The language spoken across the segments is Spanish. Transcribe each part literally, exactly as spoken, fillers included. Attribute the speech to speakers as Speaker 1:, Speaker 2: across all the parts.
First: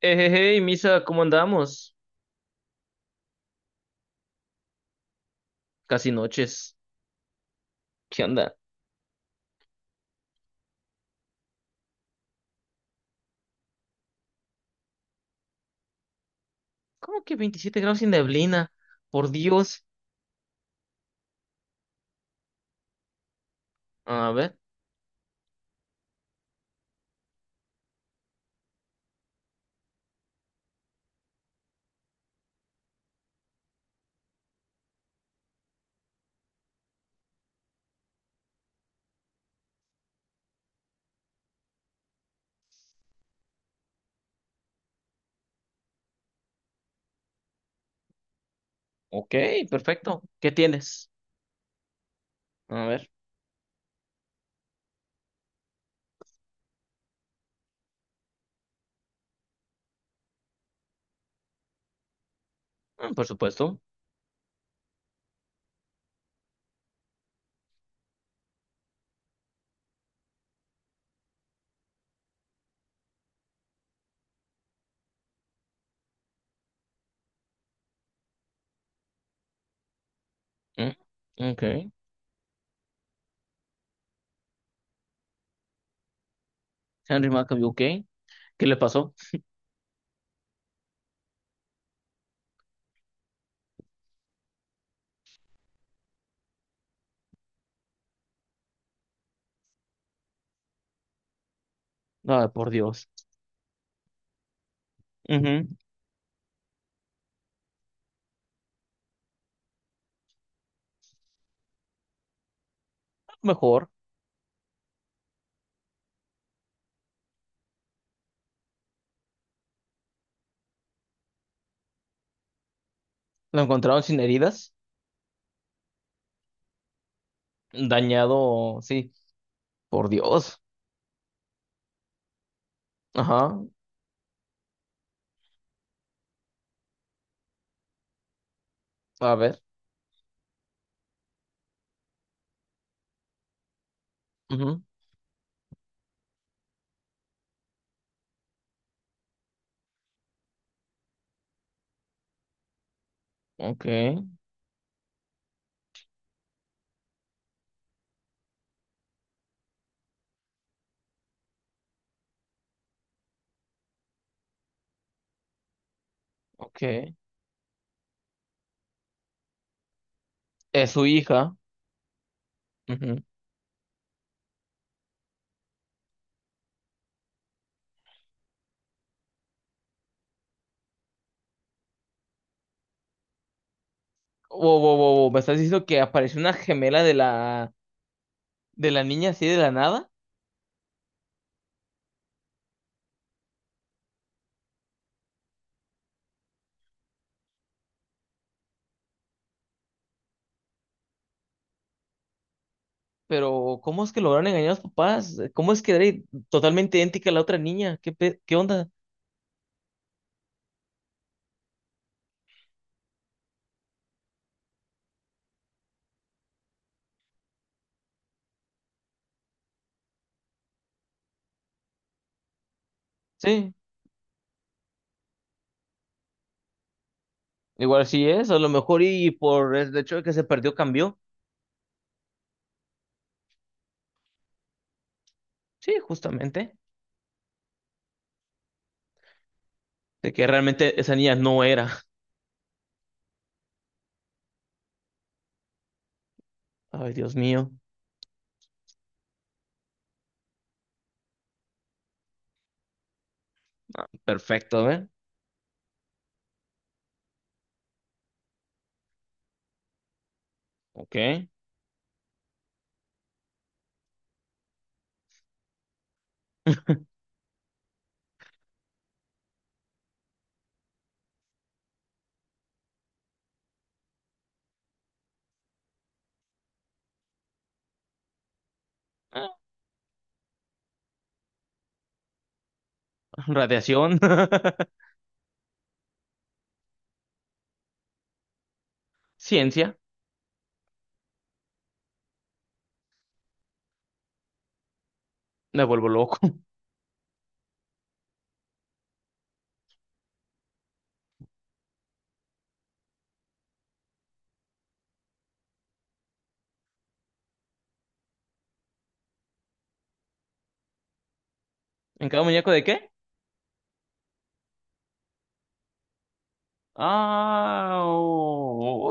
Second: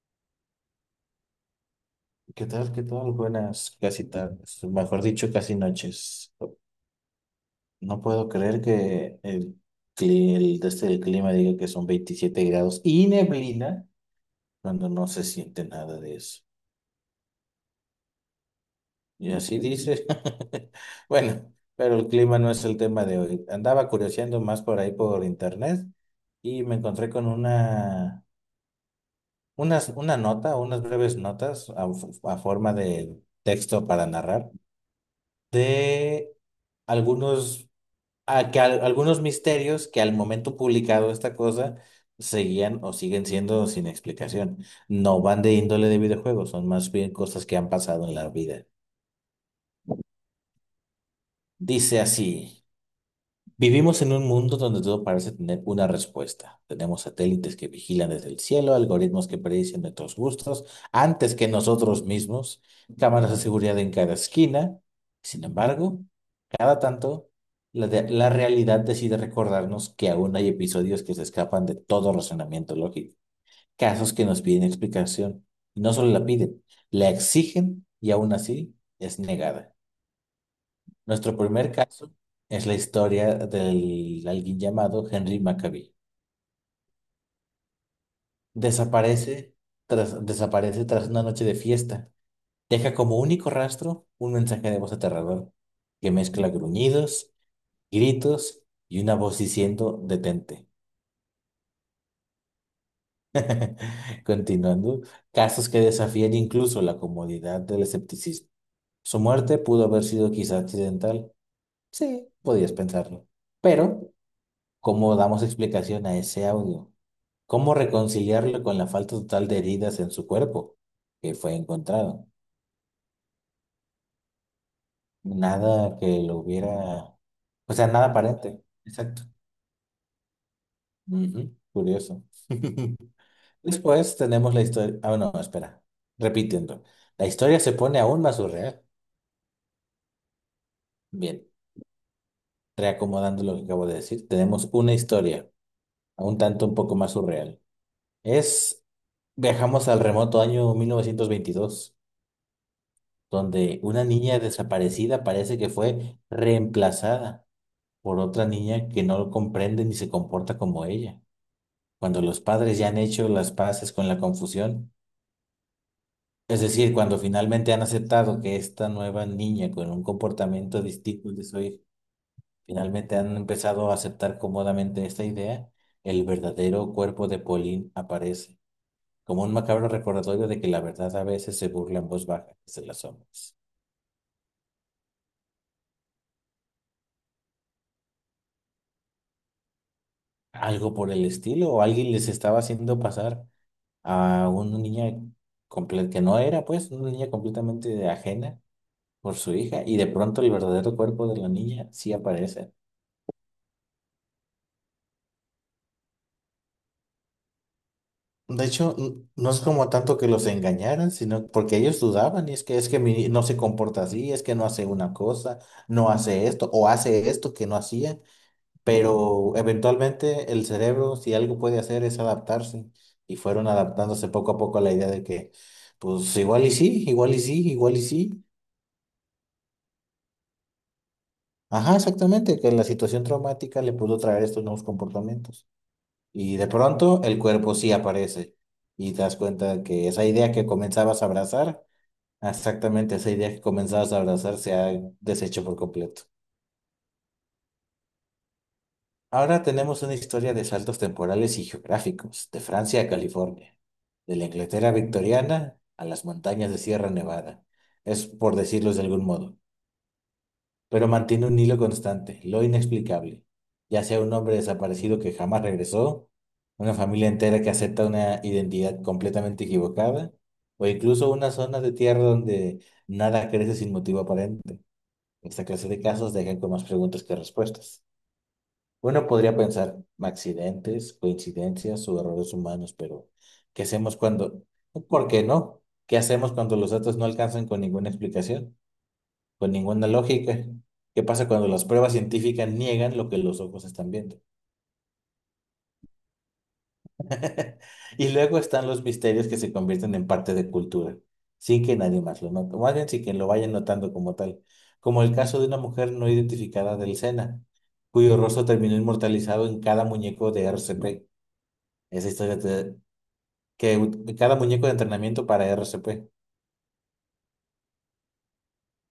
Speaker 1: Hey, Misa, ¿cómo andamos?
Speaker 2: ¿Qué tal? ¿Qué tal? Buenas casi tardes, mejor dicho, casi
Speaker 1: Casi
Speaker 2: noches.
Speaker 1: noches.
Speaker 2: No
Speaker 1: ¿Qué
Speaker 2: puedo
Speaker 1: onda?
Speaker 2: creer que el, cli- el, desde el clima diga que son veintisiete grados y neblina cuando no se siente nada de eso.
Speaker 1: ¿Cómo que veintisiete grados sin neblina? Por
Speaker 2: Y así
Speaker 1: Dios.
Speaker 2: dice. Bueno, pero el clima no es el tema de hoy. Andaba
Speaker 1: A
Speaker 2: curioseando
Speaker 1: ver.
Speaker 2: más por ahí por internet y me encontré con una, unas, una nota, unas breves notas a a forma de texto para narrar de algunos a que al- algunos misterios que al momento publicado esta cosa seguían o siguen siendo sin explicación. No van de índole de videojuegos, son más bien cosas que han pasado en la vida.
Speaker 1: Ok, perfecto. ¿Qué tienes?
Speaker 2: Dice así,
Speaker 1: A ver.
Speaker 2: vivimos en un mundo donde todo parece tener una respuesta. Tenemos satélites que vigilan desde el cielo, algoritmos que predicen nuestros gustos antes que nosotros mismos,
Speaker 1: Mm, por
Speaker 2: cámaras de
Speaker 1: supuesto.
Speaker 2: seguridad en cada esquina. Sin embargo, cada tanto, la, de- la realidad decide recordarnos que aún hay episodios que se escapan de todo razonamiento lógico, casos que nos piden explicación, y no solo la piden, la exigen y aún así es negada.
Speaker 1: Mm,
Speaker 2: Nuestro
Speaker 1: ok.
Speaker 2: primer caso es la historia del alguien llamado Henry Maccabee.
Speaker 1: Henry McAvee, ok. ¿Qué le pasó?
Speaker 2: Desaparece tras, desaparece tras una noche de fiesta. Deja como único rastro un mensaje de voz aterrador que mezcla gruñidos, gritos y una voz diciendo detente.
Speaker 1: Ah, por Dios.
Speaker 2: Continuando,
Speaker 1: Ujú,
Speaker 2: casos que desafían incluso la comodidad del escepticismo. Su muerte pudo haber sido quizá accidental. Sí, podías pensarlo.
Speaker 1: mejor.
Speaker 2: Pero, ¿cómo damos explicación a ese audio? ¿Cómo reconciliarlo con la falta total de heridas en su cuerpo que fue encontrado?
Speaker 1: ¿Lo encontraron sin heridas?
Speaker 2: Nada que lo hubiera... O sea, nada aparente.
Speaker 1: Dañado, sí.
Speaker 2: Exacto.
Speaker 1: Por Dios.
Speaker 2: Ujú, curioso.
Speaker 1: Ajá.
Speaker 2: Después tenemos la historia... Ah, no, espera. Repitiendo. La historia se pone aún más surreal.
Speaker 1: A ver.
Speaker 2: Bien, reacomodando lo que acabo de decir, tenemos
Speaker 1: Ujú,
Speaker 2: una historia, un tanto un poco más surreal. Es, viajamos al remoto año mil novecientos veintidós, donde
Speaker 1: ok,
Speaker 2: una niña desaparecida parece que fue reemplazada por otra niña que no lo comprende ni se comporta como ella. Cuando los padres ya han hecho las paces con la confusión, es decir,
Speaker 1: ok.
Speaker 2: cuando finalmente han aceptado que esta nueva niña con un comportamiento
Speaker 1: Es su
Speaker 2: distinto al de
Speaker 1: hija.
Speaker 2: su hija. Finalmente han empezado a aceptar cómodamente esta idea, el verdadero cuerpo de Pauline aparece, como un macabro recordatorio de que la verdad a veces se burla en voz baja desde las sombras.
Speaker 1: Wow, wow, wow, wow, ¿Me estás diciendo que apareció una gemela de la, de la niña así de la nada?
Speaker 2: Algo por el estilo, o alguien les estaba haciendo pasar a una niña comple- que no era, pues, una niña completamente ajena por su hija, y de pronto el verdadero cuerpo de la niña sí aparece.
Speaker 1: Pero, ¿cómo es que lograron engañar a los papás? ¿Cómo es que era i- totalmente idéntica a la otra niña? ¿Qué, pe- qué
Speaker 2: De
Speaker 1: onda?
Speaker 2: hecho, n- no es como tanto que los engañaran, sino porque ellos dudaban, y es que es que mi- no se comporta así, es que no hace una cosa, no hace esto, o hace esto que no hacía, pero eventualmente el cerebro, si algo puede hacer, es adaptarse, y fueron
Speaker 1: Sí,
Speaker 2: adaptándose poco a poco a la idea de que, pues igual y sí, igual y sí, igual y
Speaker 1: igual sí
Speaker 2: sí.
Speaker 1: es, a lo mejor y por el hecho de que se perdió cambió.
Speaker 2: Ajá, exactamente, que la situación traumática le pudo traer estos nuevos comportamientos.
Speaker 1: Sí,
Speaker 2: Y de
Speaker 1: justamente.
Speaker 2: pronto el cuerpo sí aparece, y te das cuenta que esa
Speaker 1: De que
Speaker 2: idea que
Speaker 1: realmente esa
Speaker 2: comenzabas a
Speaker 1: niña no
Speaker 2: abrazar,
Speaker 1: era.
Speaker 2: exactamente, esa idea que comenzabas a abrazar se ha deshecho por completo.
Speaker 1: Ay, Dios mío.
Speaker 2: Ahora tenemos una historia de saltos temporales y geográficos, de Francia a California, de la
Speaker 1: Perfecto, a
Speaker 2: Inglaterra
Speaker 1: ver.
Speaker 2: victoriana a las montañas de Sierra Nevada. Es por decirlo de algún modo, pero
Speaker 1: Ok.
Speaker 2: mantiene un hilo constante, lo inexplicable, ya sea un hombre desaparecido que jamás regresó, una familia entera que acepta una identidad completamente equivocada, o incluso una zona de tierra donde nada crece sin motivo. Esta clase de casos dejan con más preguntas que respuestas. Uno
Speaker 1: Ah,
Speaker 2: podría pensar accidentes, coincidencias o errores humanos, pero ¿qué hacemos
Speaker 1: radiación.
Speaker 2: cuando? ¿Por qué no? ¿Qué hacemos cuando los datos no alcanzan con ninguna explicación, con
Speaker 1: Ciencia.
Speaker 2: ninguna lógica? ¿Qué pasa cuando las pruebas científicas niegan lo que los ojos están viendo?
Speaker 1: Me vuelvo loco.
Speaker 2: Y luego están los misterios que se convierten en parte de cultura, sin que nadie más lo note, o más bien sin que lo vayan notando como tal, como el caso de una mujer no identificada del Sena, cuyo rostro terminó inmortalizado en cada muñeco de R C P.
Speaker 1: ¿En
Speaker 2: Esa
Speaker 1: cada
Speaker 2: historia
Speaker 1: muñeco de
Speaker 2: te-
Speaker 1: qué?
Speaker 2: que u- cada muñeco de entrenamiento para R C P.
Speaker 1: Ah,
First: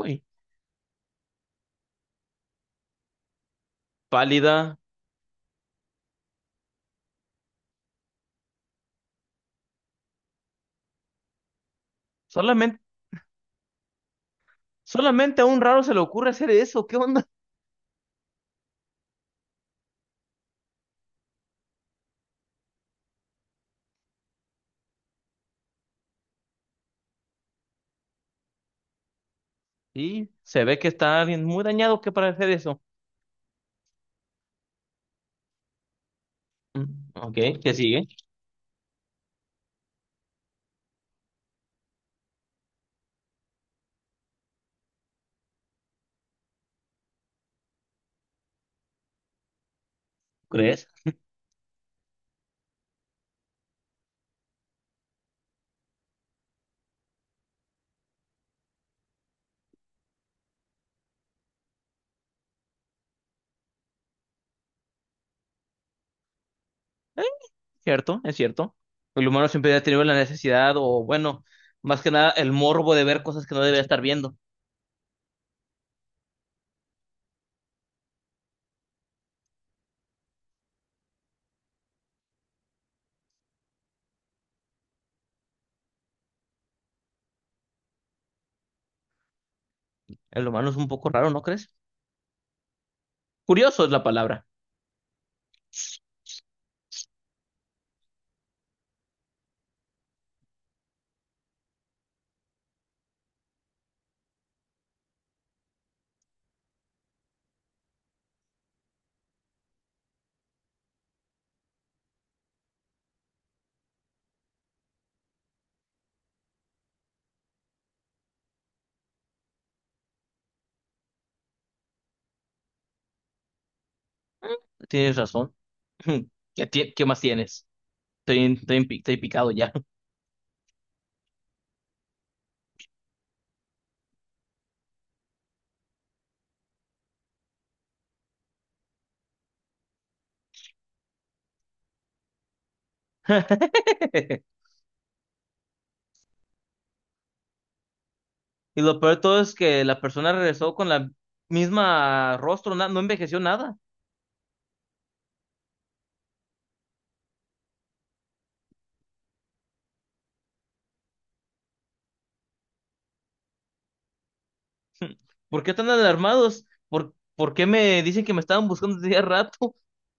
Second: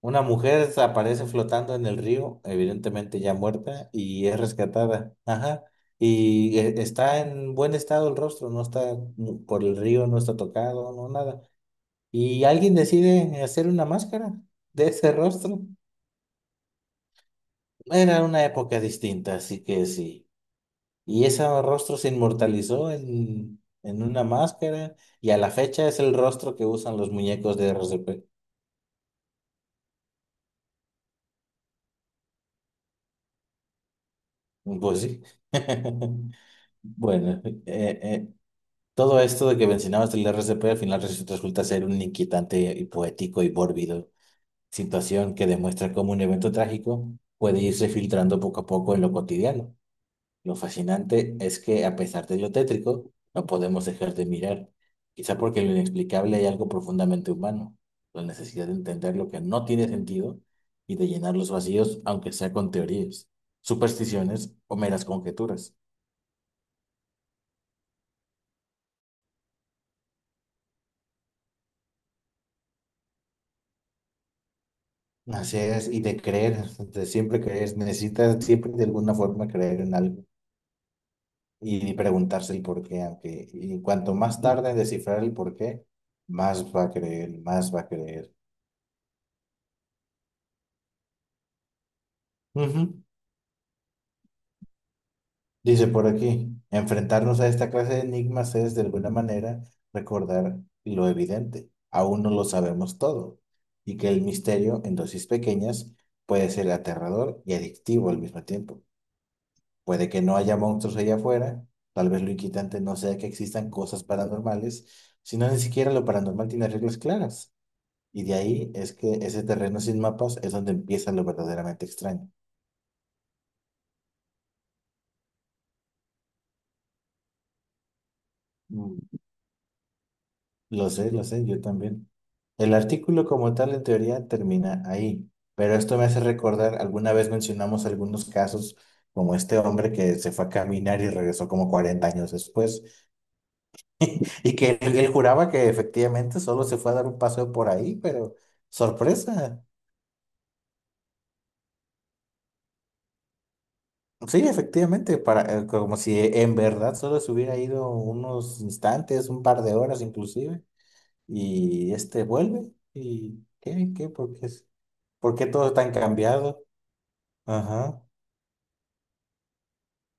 Speaker 2: Una mujer aparece flotando en el río, evidentemente ya muerta, y es
Speaker 1: Pálida.
Speaker 2: rescatada. Ajá. Y eh, está en buen estado el rostro, no está mm, por el río, no está tocado, no nada. Y alguien
Speaker 1: Solamente,
Speaker 2: decide hacer una máscara de ese
Speaker 1: solamente a un
Speaker 2: rostro.
Speaker 1: raro se le ocurre hacer eso. ¿Qué onda?
Speaker 2: Era una época distinta, así que sí. Y ese rostro se inmortalizó en, en una máscara y a la fecha es el rostro que usan los muñecos de R C P.
Speaker 1: Y se ve que está alguien muy dañado que para hacer eso.
Speaker 2: Pues sí.
Speaker 1: Mm, ok,
Speaker 2: Bueno, eh,
Speaker 1: ¿qué sigue?
Speaker 2: eh, todo esto de que mencionabas del R C P al final res- resulta ser un inquietante y poético y mórbido situación que demuestra cómo un evento trágico puede irse filtrando poco a poco en lo cotidiano. Lo
Speaker 1: ¿Crees?
Speaker 2: fascinante es que, a pesar de lo tétrico, no podemos dejar de mirar, quizá porque en lo inexplicable hay algo profundamente humano, la necesidad de entender lo que no tiene sentido y de llenar los vacíos, aunque sea con teorías, supersticiones o meras conjeturas.
Speaker 1: Eh, Cierto, es cierto. El humano siempre ha tenido la necesidad, o bueno, más que nada el morbo de ver cosas que no debería estar viendo.
Speaker 2: Así es, y de creer, de siempre creer, necesitas siempre de alguna forma creer en algo y preguntarse el por qué, aunque y cuanto más tarde en descifrar el por qué, más va a creer, más va a creer.
Speaker 1: El humano es un poco raro, ¿no crees?
Speaker 2: Ujú.
Speaker 1: Curioso es la palabra.
Speaker 2: Dice por aquí, enfrentarnos a esta clase de enigmas es de alguna manera recordar lo evidente. Aún no lo sabemos todo y que el misterio en dosis pequeñas puede ser aterrador y adictivo al mismo tiempo. Puede que no haya monstruos allá afuera, tal vez lo inquietante no sea que existan cosas paranormales, sino ni siquiera lo paranormal tiene reglas claras. Y de ahí es que ese terreno sin mapas es donde empieza lo verdaderamente extraño.
Speaker 1: Tienes razón. ¿Qué, ti- qué más tienes? Estoy, estoy, pi- estoy picado ya.
Speaker 2: Lo sé, lo sé, yo también. El artículo como tal en teoría termina ahí, pero esto me hace recordar, alguna vez mencionamos algunos casos como este hombre que se fue a caminar y regresó como cuarenta años después, y que él, él juraba que efectivamente solo se fue a dar un paseo por ahí, pero
Speaker 1: Y lo peor de todo es
Speaker 2: sorpresa.
Speaker 1: que la persona regresó con la misma rostro, na- no envejeció nada.
Speaker 2: Sí, efectivamente, para, eh, como si en verdad solo se hubiera ido unos instantes, un par de horas inclusive, y este vuelve, y ¿qué? ¿Qué? Porque es... ¿Por qué
Speaker 1: ¿Por qué
Speaker 2: todo
Speaker 1: están
Speaker 2: tan cambiado?
Speaker 1: alarmados? ¿Por, por qué
Speaker 2: Ajá.
Speaker 1: me dicen que me estaban buscando desde hace rato?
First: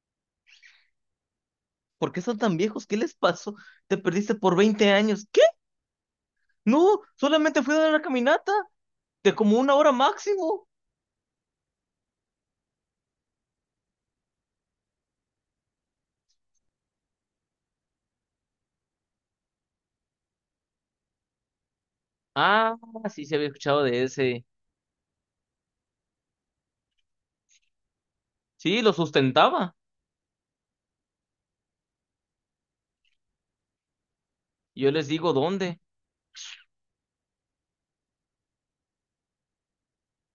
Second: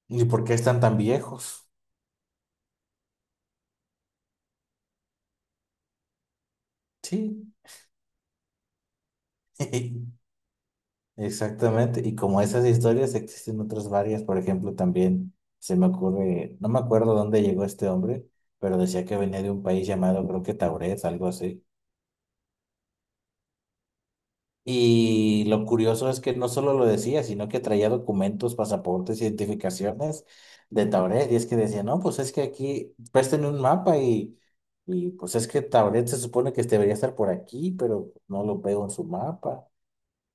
Speaker 2: ¿Y por qué están tan viejos?
Speaker 1: ¿Por qué están tan viejos? ¿Qué les pasó? Te perdiste por veinte años. ¿Qué? No,
Speaker 2: Sí.
Speaker 1: solamente fui a dar una caminata de como una hora máximo.
Speaker 2: Exactamente. Y como esas historias existen otras varias, por ejemplo, también se me ocurre, no me acuerdo dónde llegó este hombre, pero decía que venía de un país llamado, creo que Tauret, algo así.
Speaker 1: Ah, sí, se había escuchado de ese.
Speaker 2: Y lo curioso es que no solo lo decía, sino que traía documentos,
Speaker 1: Sí, lo
Speaker 2: pasaportes,
Speaker 1: sustentaba.
Speaker 2: identificaciones de Tauret. Y es que decía, no, pues es que aquí, préstenme un mapa y,
Speaker 1: Yo les
Speaker 2: y
Speaker 1: digo
Speaker 2: pues es que
Speaker 1: dónde.
Speaker 2: Tauret se supone que debería estar por aquí, pero no lo veo en su mapa.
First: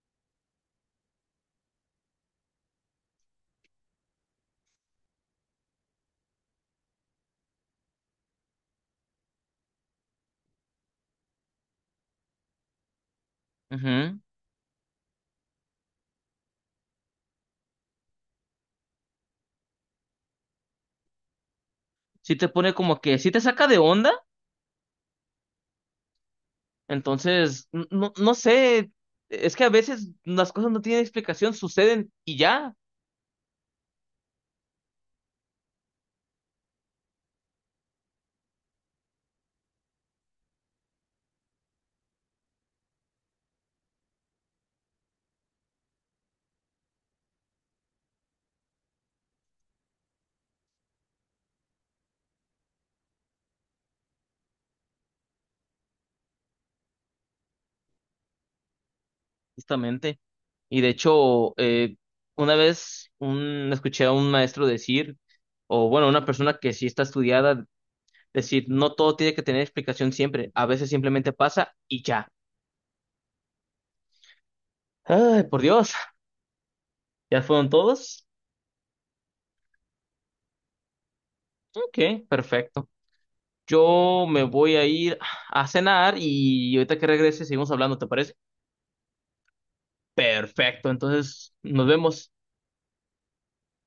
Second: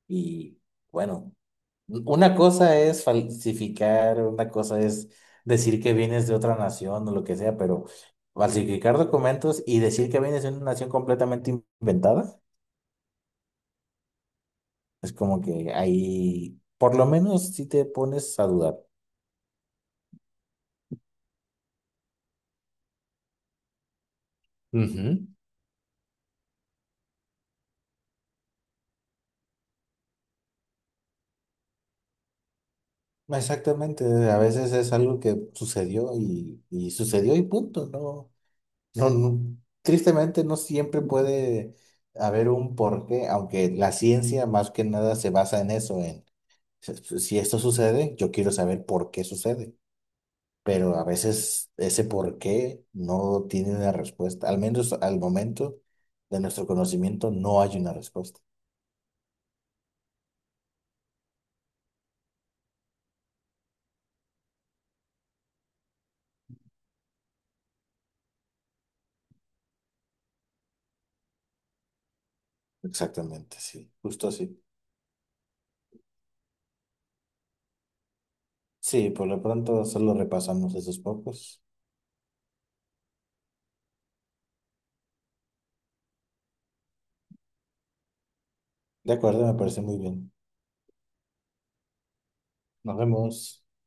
Speaker 2: Y bueno, una cosa es falsificar, una cosa es decir que vienes de otra nación o lo que sea, pero falsificar documentos y decir que vienes de una nación completamente inventada,
Speaker 1: Ujú.
Speaker 2: es como que ahí, por lo menos, si te pones a dudar.
Speaker 1: Sí te pone como que, sí te saca de onda.
Speaker 2: Ujú.
Speaker 1: Entonces, n- no, no sé. Es que a veces las cosas no tienen explicación, suceden y ya,
Speaker 2: Exactamente, a veces es algo que sucedió y, y sucedió y punto, ¿no? No, no, tristemente no siempre puede haber un porqué, aunque la ciencia más que nada se basa en eso. Si si esto sucede, yo quiero saber por qué sucede, pero a veces ese por qué no tiene una respuesta, al menos al momento de nuestro conocimiento no hay una respuesta.
Speaker 1: justamente. Y de hecho, eh, una vez un, escuché a un maestro decir, o bueno, una persona que sí está estudiada, decir, no todo tiene que tener explicación siempre, a veces simplemente pasa y ya.
Speaker 2: Exactamente, sí, justo así.
Speaker 1: Ay, por Dios, ¿ya fueron todos?
Speaker 2: Sí, por lo pronto solo repasamos esos pocos.
Speaker 1: Ok, perfecto. Yo me voy a ir a cenar y ahorita que regrese seguimos hablando, ¿te parece?
Speaker 2: De acuerdo, me parece muy bien.
Speaker 1: Perfecto, entonces nos vemos.
Speaker 2: Nos vemos.